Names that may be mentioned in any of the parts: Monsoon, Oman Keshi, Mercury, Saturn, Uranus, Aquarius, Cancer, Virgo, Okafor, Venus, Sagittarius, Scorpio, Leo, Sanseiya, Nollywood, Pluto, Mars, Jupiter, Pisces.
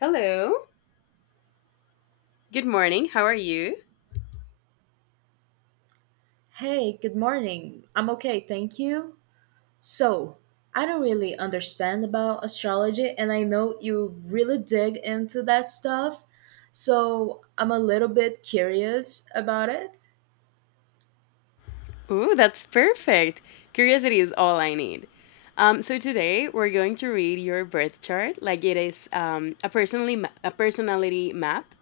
Hello. Good morning. How are you? Hey, good morning. I'm okay, thank you. So, I don't really understand about astrology, and I know you really dig into that stuff, so I'm a little bit curious about it. Ooh, that's perfect. Curiosity is all I need. So today we're going to read your birth chart, like it is a a personality map.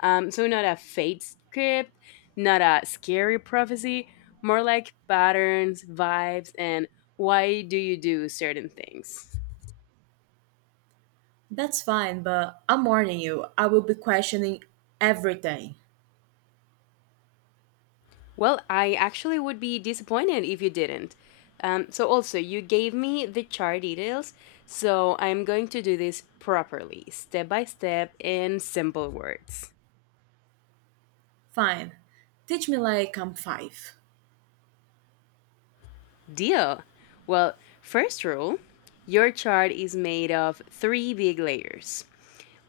So not a fate script, not a scary prophecy, more like patterns, vibes, and why do you do certain things. That's fine, but I'm warning you, I will be questioning everything. Well, I actually would be disappointed if you didn't. Also, you gave me the chart details, so I'm going to do this properly, step by step, in simple words. Fine. Teach me like I'm five. Deal! Well, first rule, your chart is made of three big layers.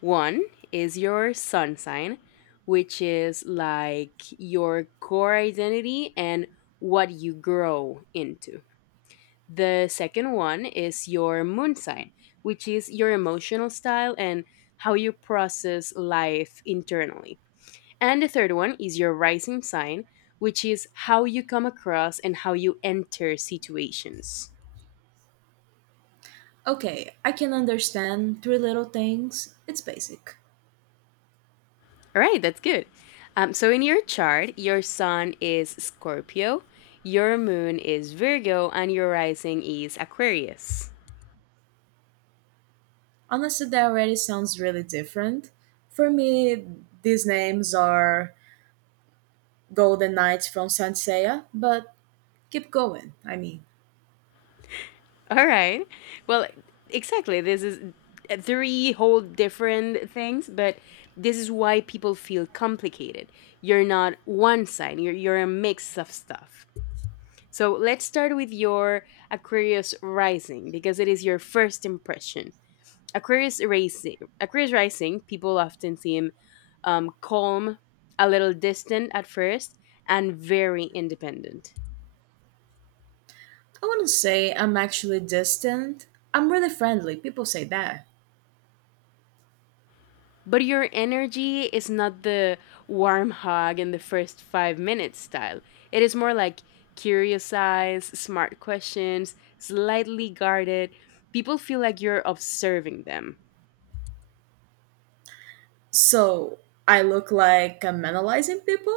One is your sun sign, which is like your core identity and what you grow into. The second one is your moon sign, which is your emotional style and how you process life internally. And the third one is your rising sign, which is how you come across and how you enter situations. Okay, I can understand three little things. It's basic. All right, that's good. So in your chart, your sun is Scorpio, your moon is Virgo, and your rising is Aquarius. Honestly, that already sounds really different. For me, these names are Golden Knights from Sanseiya, but keep going. I mean, All right. Well, exactly. This is three whole different things, but this is why people feel complicated. You're not one sign. You're a mix of stuff. So let's start with your Aquarius rising because it is your first impression. Aquarius rising. Aquarius rising. People often seem calm, a little distant at first, and very independent. I wouldn't say I'm actually distant. I'm really friendly. People say that. But your energy is not the warm hug in the first 5 minutes style. It is more like curious eyes, smart questions, slightly guarded. People feel like you're observing them. So I look like I'm analyzing people?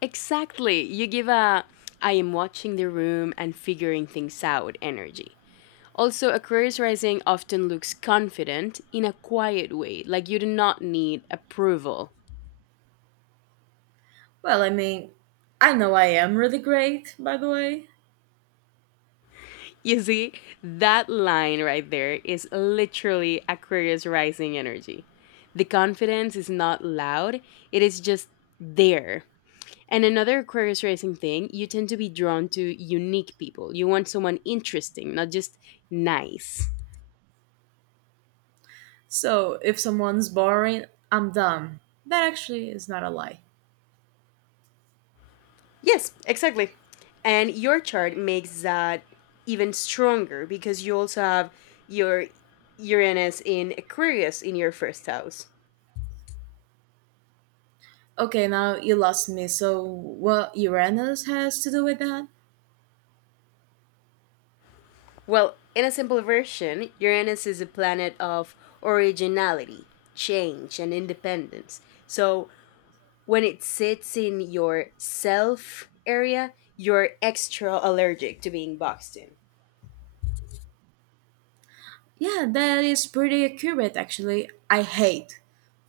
Exactly. You give a I am watching the room and figuring things out energy. Also, Aquarius rising often looks confident in a quiet way, like you do not need approval. Well, I mean, I know I am really great, by the way. You see, that line right there is literally Aquarius rising energy. The confidence is not loud, it is just there. And another Aquarius rising thing, you tend to be drawn to unique people. You want someone interesting, not just nice. So if someone's boring, I'm dumb. That actually is not a lie. Yes, exactly. And your chart makes that even stronger because you also have your Uranus in Aquarius in your first house. Okay, now you lost me. So what Uranus has to do with that? Well, in a simple version, Uranus is a planet of originality, change, and independence. So when it sits in your self area, you're extra allergic to being boxed in. Yeah, that is pretty accurate actually. I hate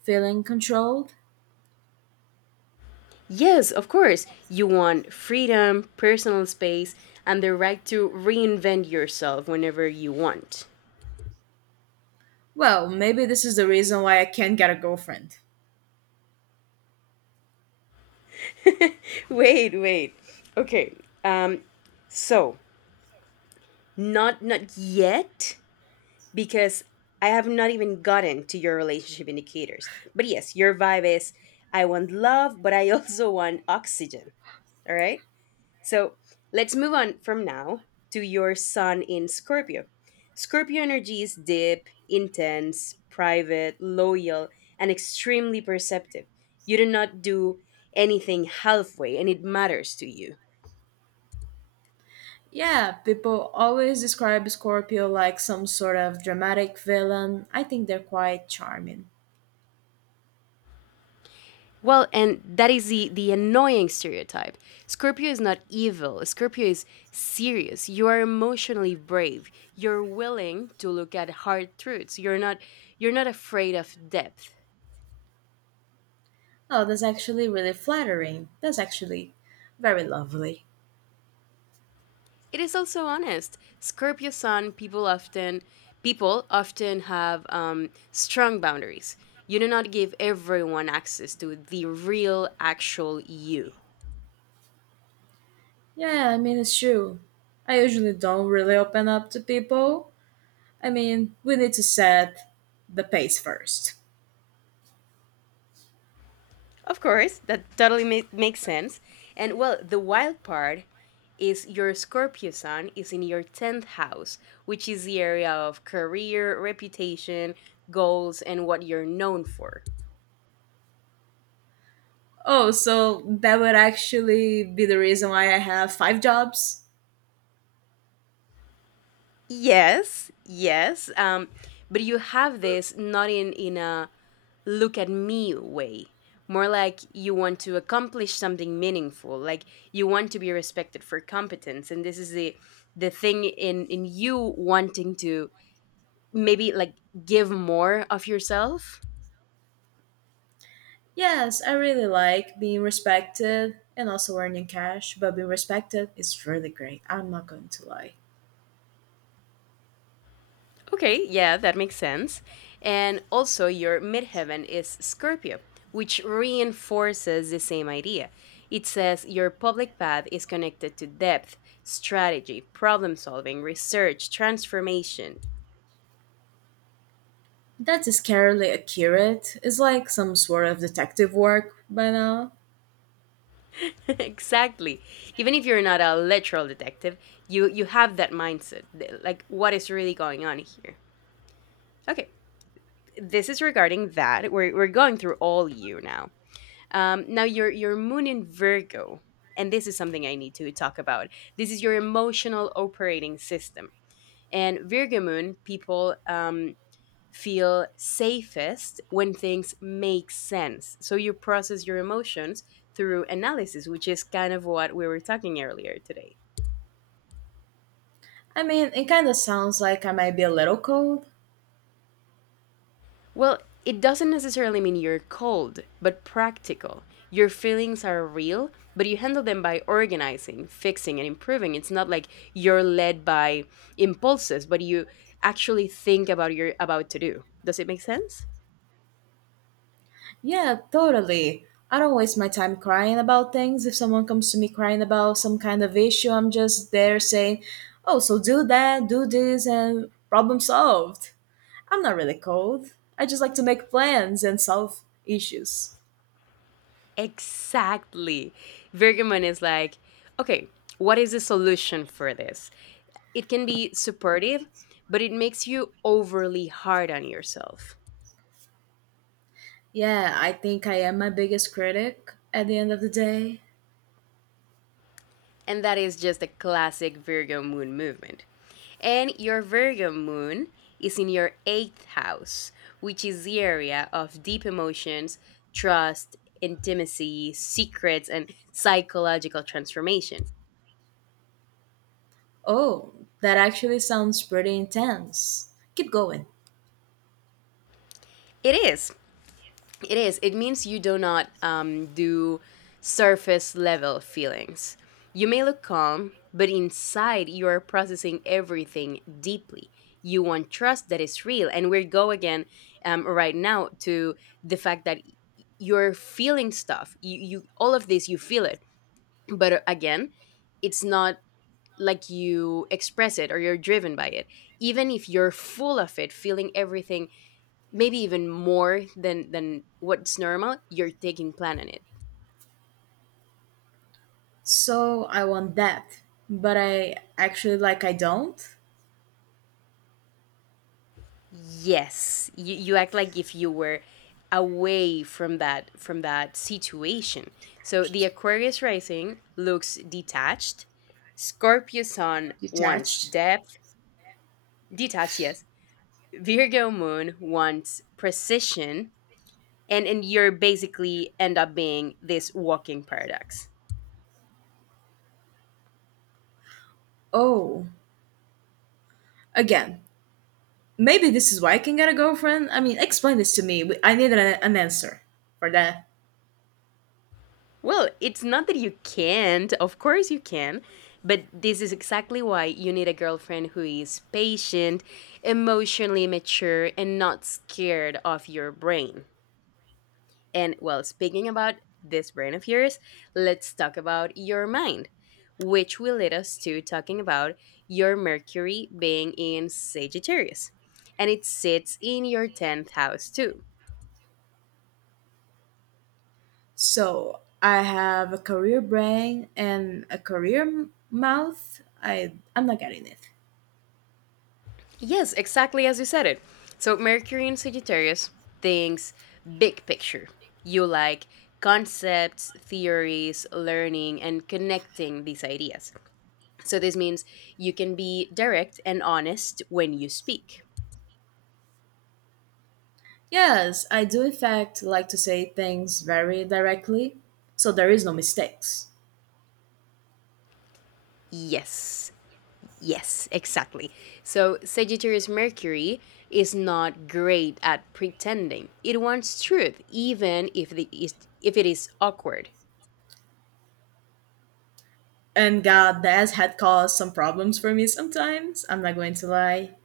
feeling controlled. Yes, of course, you want freedom, personal space, and the right to reinvent yourself whenever you want. Well, maybe this is the reason why I can't get a girlfriend. Wait, wait. Okay. Um so, not yet because I have not even gotten to your relationship indicators. But yes, your vibe is I want love, but I also want oxygen. All right. So let's move on from now to your sun in Scorpio. Scorpio energy is deep, intense, private, loyal, and extremely perceptive. You do not do anything halfway, and it matters to you. Yeah, people always describe Scorpio like some sort of dramatic villain. I think they're quite charming. Well, and that is the annoying stereotype. Scorpio is not evil. Scorpio is serious. You are emotionally brave. You're willing to look at hard truths. You're not afraid of depth. Oh, that's actually really flattering. That's actually very lovely. It is also honest. Scorpio sun people often have strong boundaries. You do not give everyone access to the real actual you. Yeah, I mean, it's true. I usually don't really open up to people. I mean, we need to set the pace first. Of course, that totally makes sense. And well, the wild part is your Scorpio sun is in your 10th house, which is the area of career, reputation, goals, and what you're known for. Oh, so that would actually be the reason why I have five jobs? Yes, yes. But you have this not in a look at me way, more like you want to accomplish something meaningful, like you want to be respected for competence. And this is the thing in you wanting to maybe like give more of yourself. Yes, I really like being respected and also earning cash, but being respected is really great. I'm not going to lie. Okay, yeah, that makes sense. And also, your midheaven is Scorpio, which reinforces the same idea. It says your public path is connected to depth, strategy, problem solving, research, transformation. That's scarily accurate. It's like some sort of detective work by now. Exactly. Even if you're not a literal detective, you have that mindset. Like what is really going on here? Okay. This is regarding that. We're going through all you now. Now your moon in Virgo, and this is something I need to talk about. This is your emotional operating system, and Virgo moon people feel safest when things make sense. So you process your emotions through analysis, which is kind of what we were talking earlier today. I mean, it kind of sounds like I might be a little cold. Well, it doesn't necessarily mean you're cold, but practical. Your feelings are real, but you handle them by organizing, fixing, and improving. It's not like you're led by impulses, but you actually think about your about to do. Does it make sense? Yeah, totally. I don't waste my time crying about things. If someone comes to me crying about some kind of issue, I'm just there saying, oh, so do that, do this, and problem solved. I'm not really cold. I just like to make plans and solve issues. Exactly. Virgamon is like, okay, what is the solution for this? It can be supportive, but it makes you overly hard on yourself. Yeah, I think I am my biggest critic at the end of the day. And that is just a classic Virgo moon movement. And your Virgo moon is in your eighth house, which is the area of deep emotions, trust, intimacy, secrets, and psychological transformation. Oh, that actually sounds pretty intense. Keep going. It is It is. It means you do not do surface level feelings. You may look calm, but inside you are processing everything deeply. You want trust that is real. And we go again right now to the fact that you're feeling stuff. You all of this, you feel it. But again, it's not like you express it or you're driven by it. Even if you're full of it, feeling everything maybe even more than what's normal, you're taking plan on it. So I want that, but I actually like I don't. Yes, you act like if you were away from that situation. So the Aquarius rising looks detached. Scorpio sun wants Detached. depth, detached, yes. Virgo moon wants precision, and you're basically end up being this walking paradox. Oh, again. Maybe this is why I can get a girlfriend. I mean, explain this to me. I need an answer for that. Well, it's not that you can't, of course you can, but this is exactly why you need a girlfriend who is patient, emotionally mature, and not scared of your brain. And well, speaking about this brain of yours, let's talk about your mind, which will lead us to talking about your Mercury being in Sagittarius. And it sits in your 10th house too. So I have a career brain and a career mouth. I'm not getting it. Yes, exactly as you said it. So Mercury in Sagittarius thinks big picture. You like concepts, theories, learning, and connecting these ideas. So this means you can be direct and honest when you speak. Yes, I do in fact like to say things very directly, so there is no mistakes. Yes, yes, exactly. So Sagittarius Mercury is not great at pretending. It wants truth, even if it is awkward. And God, that had caused some problems for me sometimes. I'm not going to lie.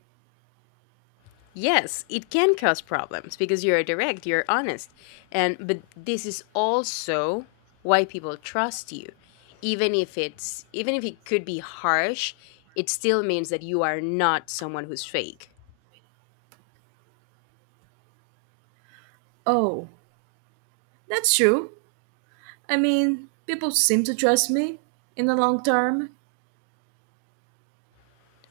Yes, it can cause problems because you're direct, you're honest. And but this is also why people trust you. Even if it could be harsh, it still means that you are not someone who's fake. Oh, that's true. I mean, people seem to trust me in the long term.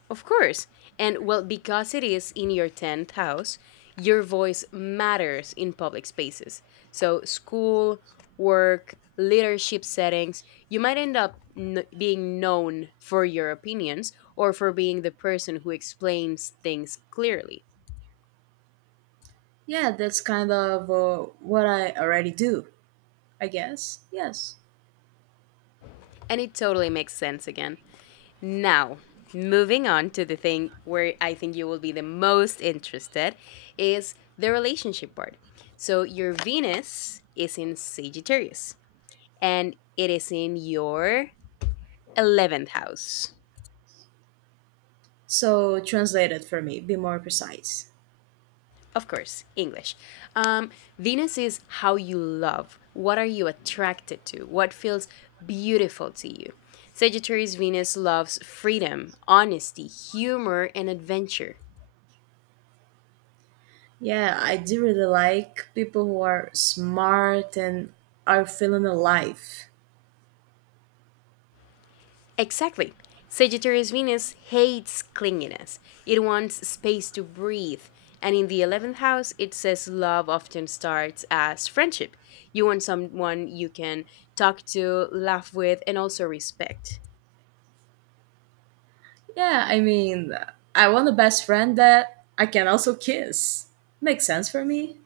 Of course. And well, because it is in your 10th house, your voice matters in public spaces. So, school, work, leadership settings, you might end up being known for your opinions or for being the person who explains things clearly. Yeah, that's kind of what I already do. I guess. Yes. And it totally makes sense again. Now, moving on to the thing where I think you will be the most interested is the relationship part. So your Venus is in Sagittarius and it is in your 11th house. So translate it for me, be more precise. Of course, English. Um, Venus is how you love. What are you attracted to? What feels beautiful to you? Sagittarius Venus loves freedom, honesty, humor, and adventure. Yeah, I do really like people who are smart and are feeling alive. Exactly. Sagittarius Venus hates clinginess. It wants space to breathe. And in the 11th house, it says love often starts as friendship. You want someone you can talk to, laugh with, and also respect. Yeah, I mean, I want a best friend that I can also kiss. Makes sense for me.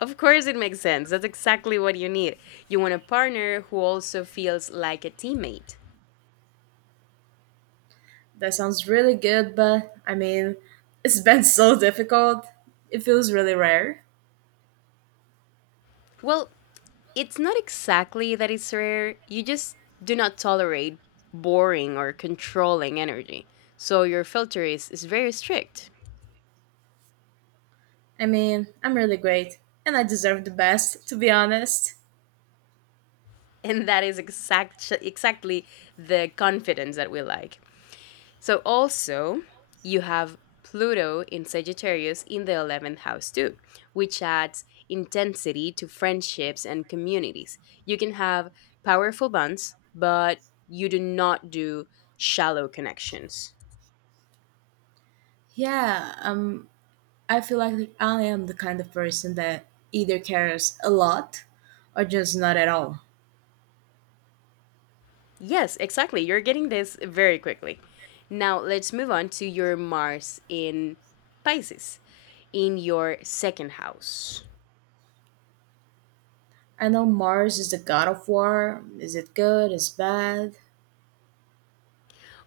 Of course, it makes sense. That's exactly what you need. You want a partner who also feels like a teammate. That sounds really good, but I mean, it's been so difficult. It feels really rare. Well, it's not exactly that it's rare. You just do not tolerate boring or controlling energy. So your filter is very strict. I mean, I'm really great and I deserve the best, to be honest. And that is exactly the confidence that we like. So also, you have Pluto in Sagittarius in the 11th house too, which adds intensity to friendships and communities. You can have powerful bonds, but you do not do shallow connections. Yeah, I feel like I am the kind of person that either cares a lot or just not at all. Yes, exactly. You're getting this very quickly. Now, let's move on to your Mars in Pisces, in your second house. I know Mars is the god of war. Is it good? Is it bad?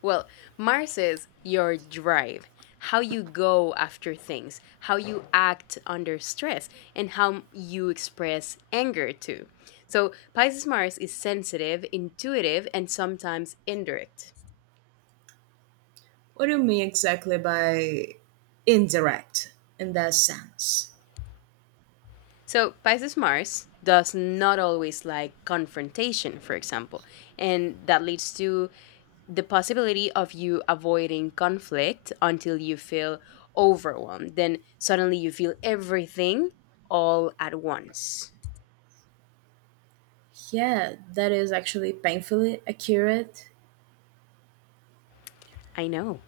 Well, Mars is your drive, how you go after things, how you act under stress, and how you express anger too. So, Pisces Mars is sensitive, intuitive, and sometimes indirect. What do you mean exactly by indirect in that sense? So, Pisces Mars does not always like confrontation, for example, and that leads to the possibility of you avoiding conflict until you feel overwhelmed. Then suddenly you feel everything all at once. Yeah, that is actually painfully accurate. I know.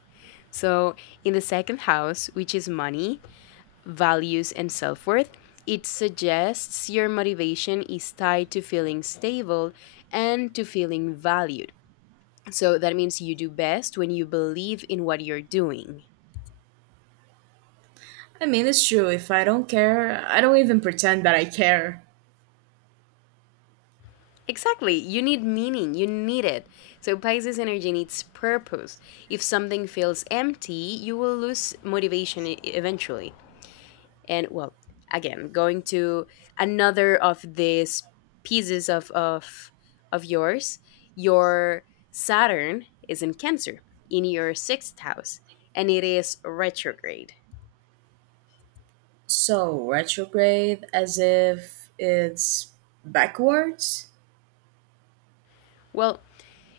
So, in the second house, which is money, values, and self worth, it suggests your motivation is tied to feeling stable and to feeling valued. So that means you do best when you believe in what you're doing. I mean, it's true. If I don't care, I don't even pretend that I care. Exactly. You need meaning. You need it. So Pisces energy needs purpose. If something feels empty, you will lose motivation eventually. And well, again, going to another of these pieces of yours, your Saturn is in Cancer in your 6th house and it is retrograde. So, retrograde as if it's backwards? Well,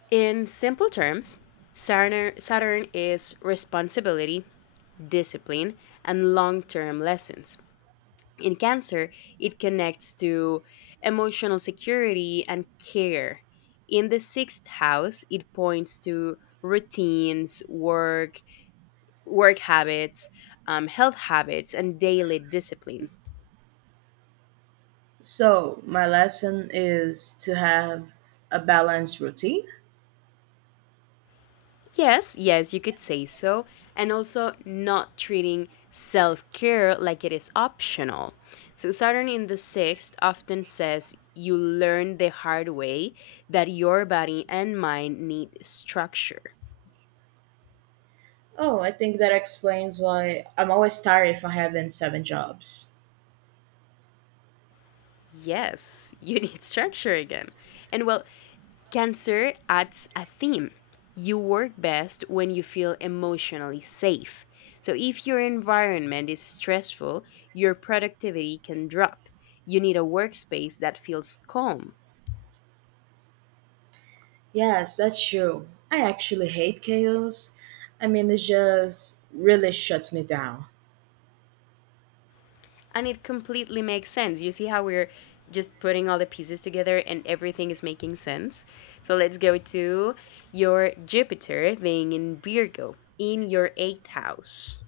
in simple terms, Saturn is responsibility, discipline, and long term lessons. In Cancer, it connects to emotional security and care. In the sixth house, it points to routines, work, work habits, health habits, and daily discipline. So, my lesson is to have a balanced routine. Yes, yes, you could say so. And also not treating self care like it is optional. So, Saturn in the sixth often says you learn the hard way that your body and mind need structure. Oh, I think that explains why I'm always tired if I haven't seven jobs. Yes, you need structure again. And well, Cancer adds a theme. You work best when you feel emotionally safe. So, if your environment is stressful, your productivity can drop. You need a workspace that feels calm. Yes, that's true. I actually hate chaos. I mean, it just really shuts me down. And it completely makes sense. You see how we're just putting all the pieces together and everything is making sense? So, let's go to your Jupiter being in Virgo in your eighth house.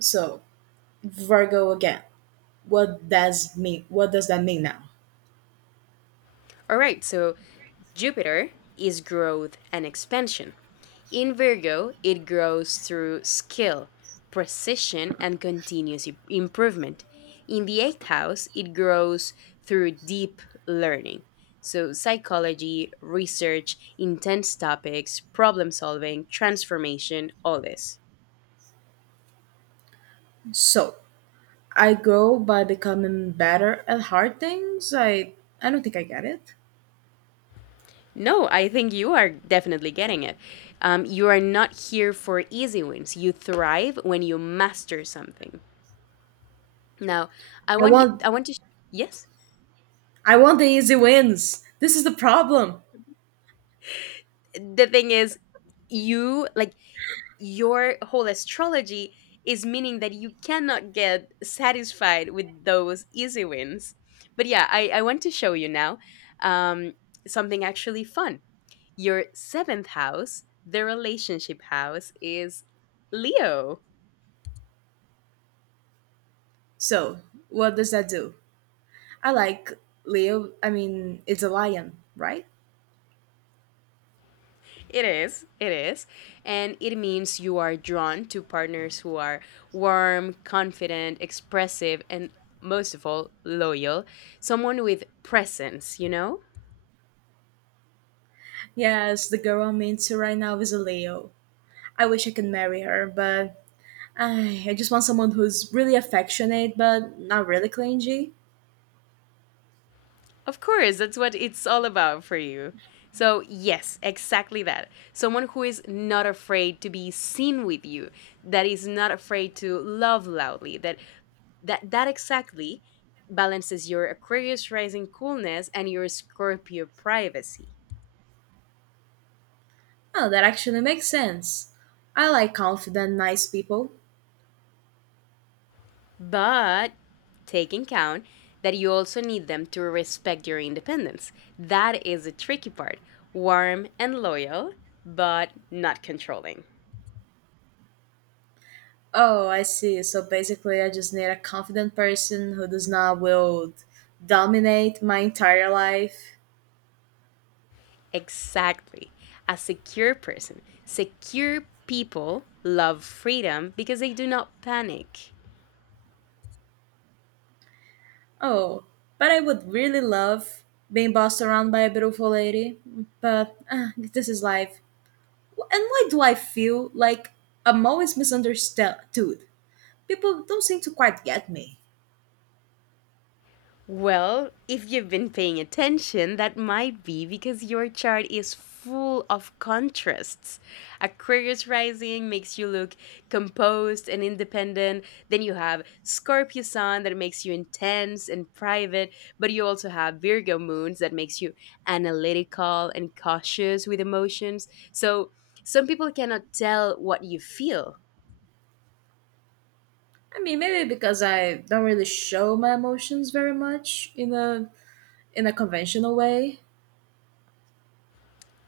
So, Virgo again. What does mean? What does that mean now? All right, so Jupiter is growth and expansion. In Virgo, it grows through skill, precision, and continuous improvement. In the eighth house, it grows through deep learning. So, psychology, research, intense topics, problem solving, transformation, all this. So, I grow by becoming better at hard things. I don't think I get it. No, I think you are definitely getting it. You are not here for easy wins. You thrive when you master something. Now, I want I want to, yes. I want the easy wins. This is the problem. The thing is, you, like, your whole astrology is meaning that you cannot get satisfied with those easy wins. But yeah, I want to show you now um, something actually fun. Your seventh house, the relationship house, is Leo. So, what does that do? I like Leo. I mean, it's a lion, right? It is, it is. And it means you are drawn to partners who are warm, confident, expressive, and most of all, loyal. Someone with presence, you know? Yes, the girl I'm into right now is a Leo. I wish I could marry her, but I just want someone who's really affectionate but not really clingy. Of course, that's what it's all about for you. So, yes, exactly that. Someone who is not afraid to be seen with you, that is not afraid to love loudly, that exactly balances your Aquarius rising coolness and your Scorpio privacy. Oh, that actually makes sense. I like confident, nice people. But take in count that you also need them to respect your independence. That is the tricky part. Warm and loyal, but not controlling. Oh, I see. So basically, I just need a confident person who does not will dominate my entire life. Exactly. A secure person. Secure people love freedom because they do not panic. Oh, but I would really love being bossed around by a beautiful lady. But this is life. And why do I feel like I'm always misunderstood? People don't seem to quite get me. Well, if you've been paying attention, that might be because your chart is full of contrasts. Aquarius rising makes you look composed and independent. Then you have Scorpio sun that makes you intense and private, but you also have Virgo moons that makes you analytical and cautious with emotions. So some people cannot tell what you feel. I mean, maybe because I don't really show my emotions very much in a conventional way.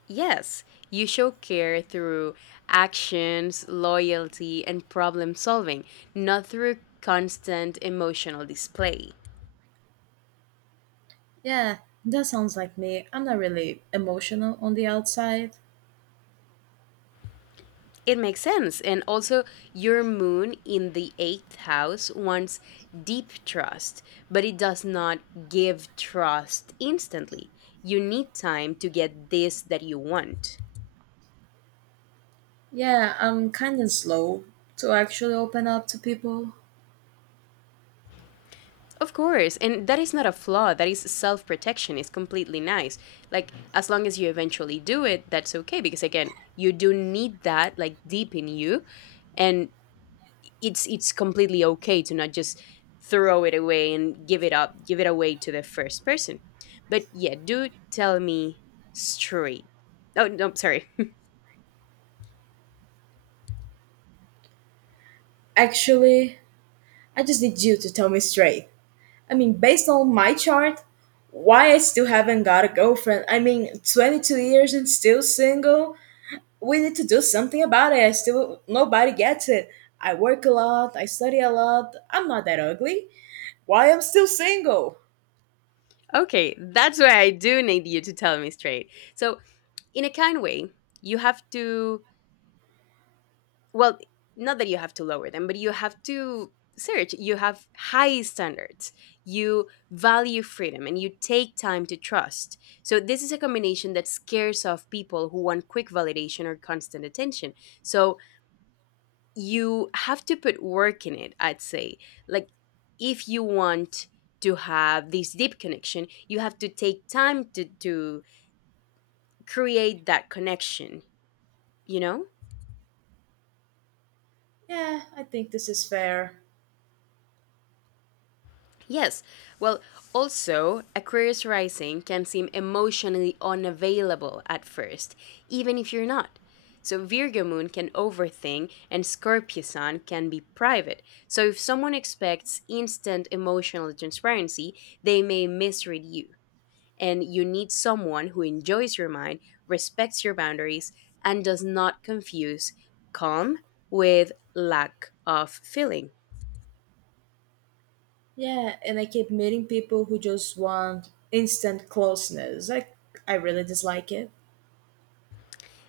Yes, you show care through actions, loyalty, and problem solving, not through constant emotional display. Yeah, that sounds like me. I'm not really emotional on the outside. It makes sense. And also, your moon in the eighth house wants deep trust, but it does not give trust instantly. You need time to get this that you want. Yeah, I'm kind of slow to actually open up to people. Of course, and that is not a flaw. That is self protection. It's completely nice. Like, as long as you eventually do it, that's okay. Because again, you do need that, like, deep in you. And it's completely okay to not just throw it away and give it up, give it away to the first person. But yeah, do tell me straight. Oh, no, sorry. Actually, I just need you to tell me straight. I mean, based on my chart, why I still haven't got a girlfriend? I mean, 22 years and still single. We need to do something about it. I still nobody gets it. I work a lot, I study a lot. I'm not that ugly. Why I'm still single? Okay, that's why I do need you to tell me straight. So, in a kind way, you have to well not that you have to lower them but you have to search you have high standards you value freedom and you take time to trust so this is a combination that scares off people who want quick validation or constant attention so you have to put work in it I'd say like if you want to have this deep connection you have to take time to create that connection you know. Yeah, I think this is fair. Yes. Well, also, Aquarius rising can seem emotionally unavailable at first, even if you're not. So, Virgo moon can overthink, and Scorpio sun can be private. So, if someone expects instant emotional transparency, they may misread you. And you need someone who enjoys your mind, respects your boundaries, and does not confuse calm with lack of feeling. Yeah, and I keep meeting people who just want instant closeness. I really dislike it.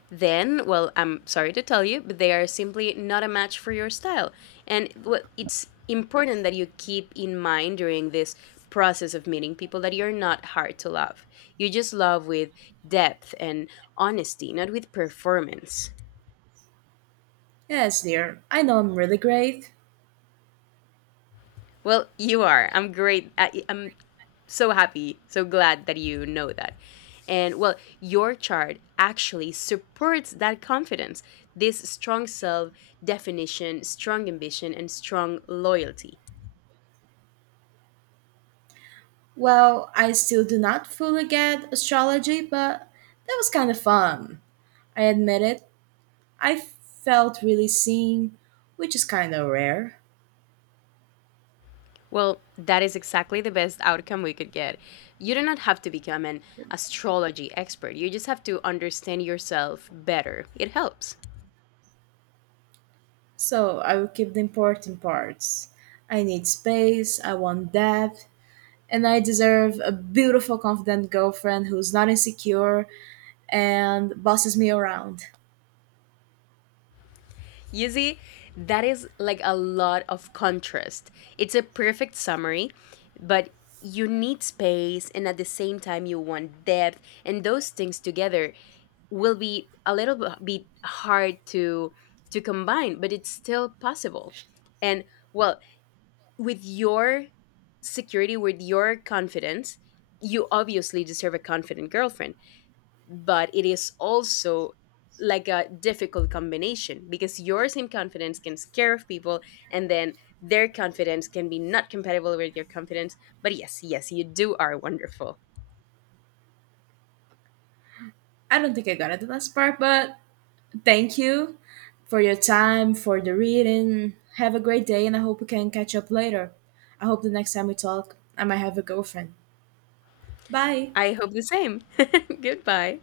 Then, well, I'm sorry to tell you, but they are simply not a match for your style. And what it's important that you keep in mind during this process of meeting people that you're not hard to love. You just love with depth and honesty, not with performance. Yes, dear. I know I'm really great. Well, you are. I'm great. I'm so happy, so glad that you know that. And well, your chart actually supports that confidence, this strong self definition, strong ambition, and strong loyalty. Well, I still do not fully get astrology, but that was kind of fun. I admit it. I felt really seen, which is kind of rare. Well, that is exactly the best outcome we could get. You do not have to become an astrology expert, you just have to understand yourself better. It helps. So I will keep the important parts. I need space, I want depth, and I deserve a beautiful, confident girlfriend who's not insecure and bosses me around. You see, that is like a lot of contrast. It's a perfect summary, but you need space and at the same time you want depth and those things together will be a little bit hard to combine, but it's still possible. And well, with your security, with your confidence, you obviously deserve a confident girlfriend but it is also like a difficult combination because your same confidence can scare off people and then their confidence can be not compatible with your confidence but yes, yes, you do are wonderful. I don't think I got it the last part, but thank you for your time, for the reading. Have a great day, and I hope we can catch up later. I hope the next time we talk, I might have a girlfriend. Bye. I hope the same. Goodbye.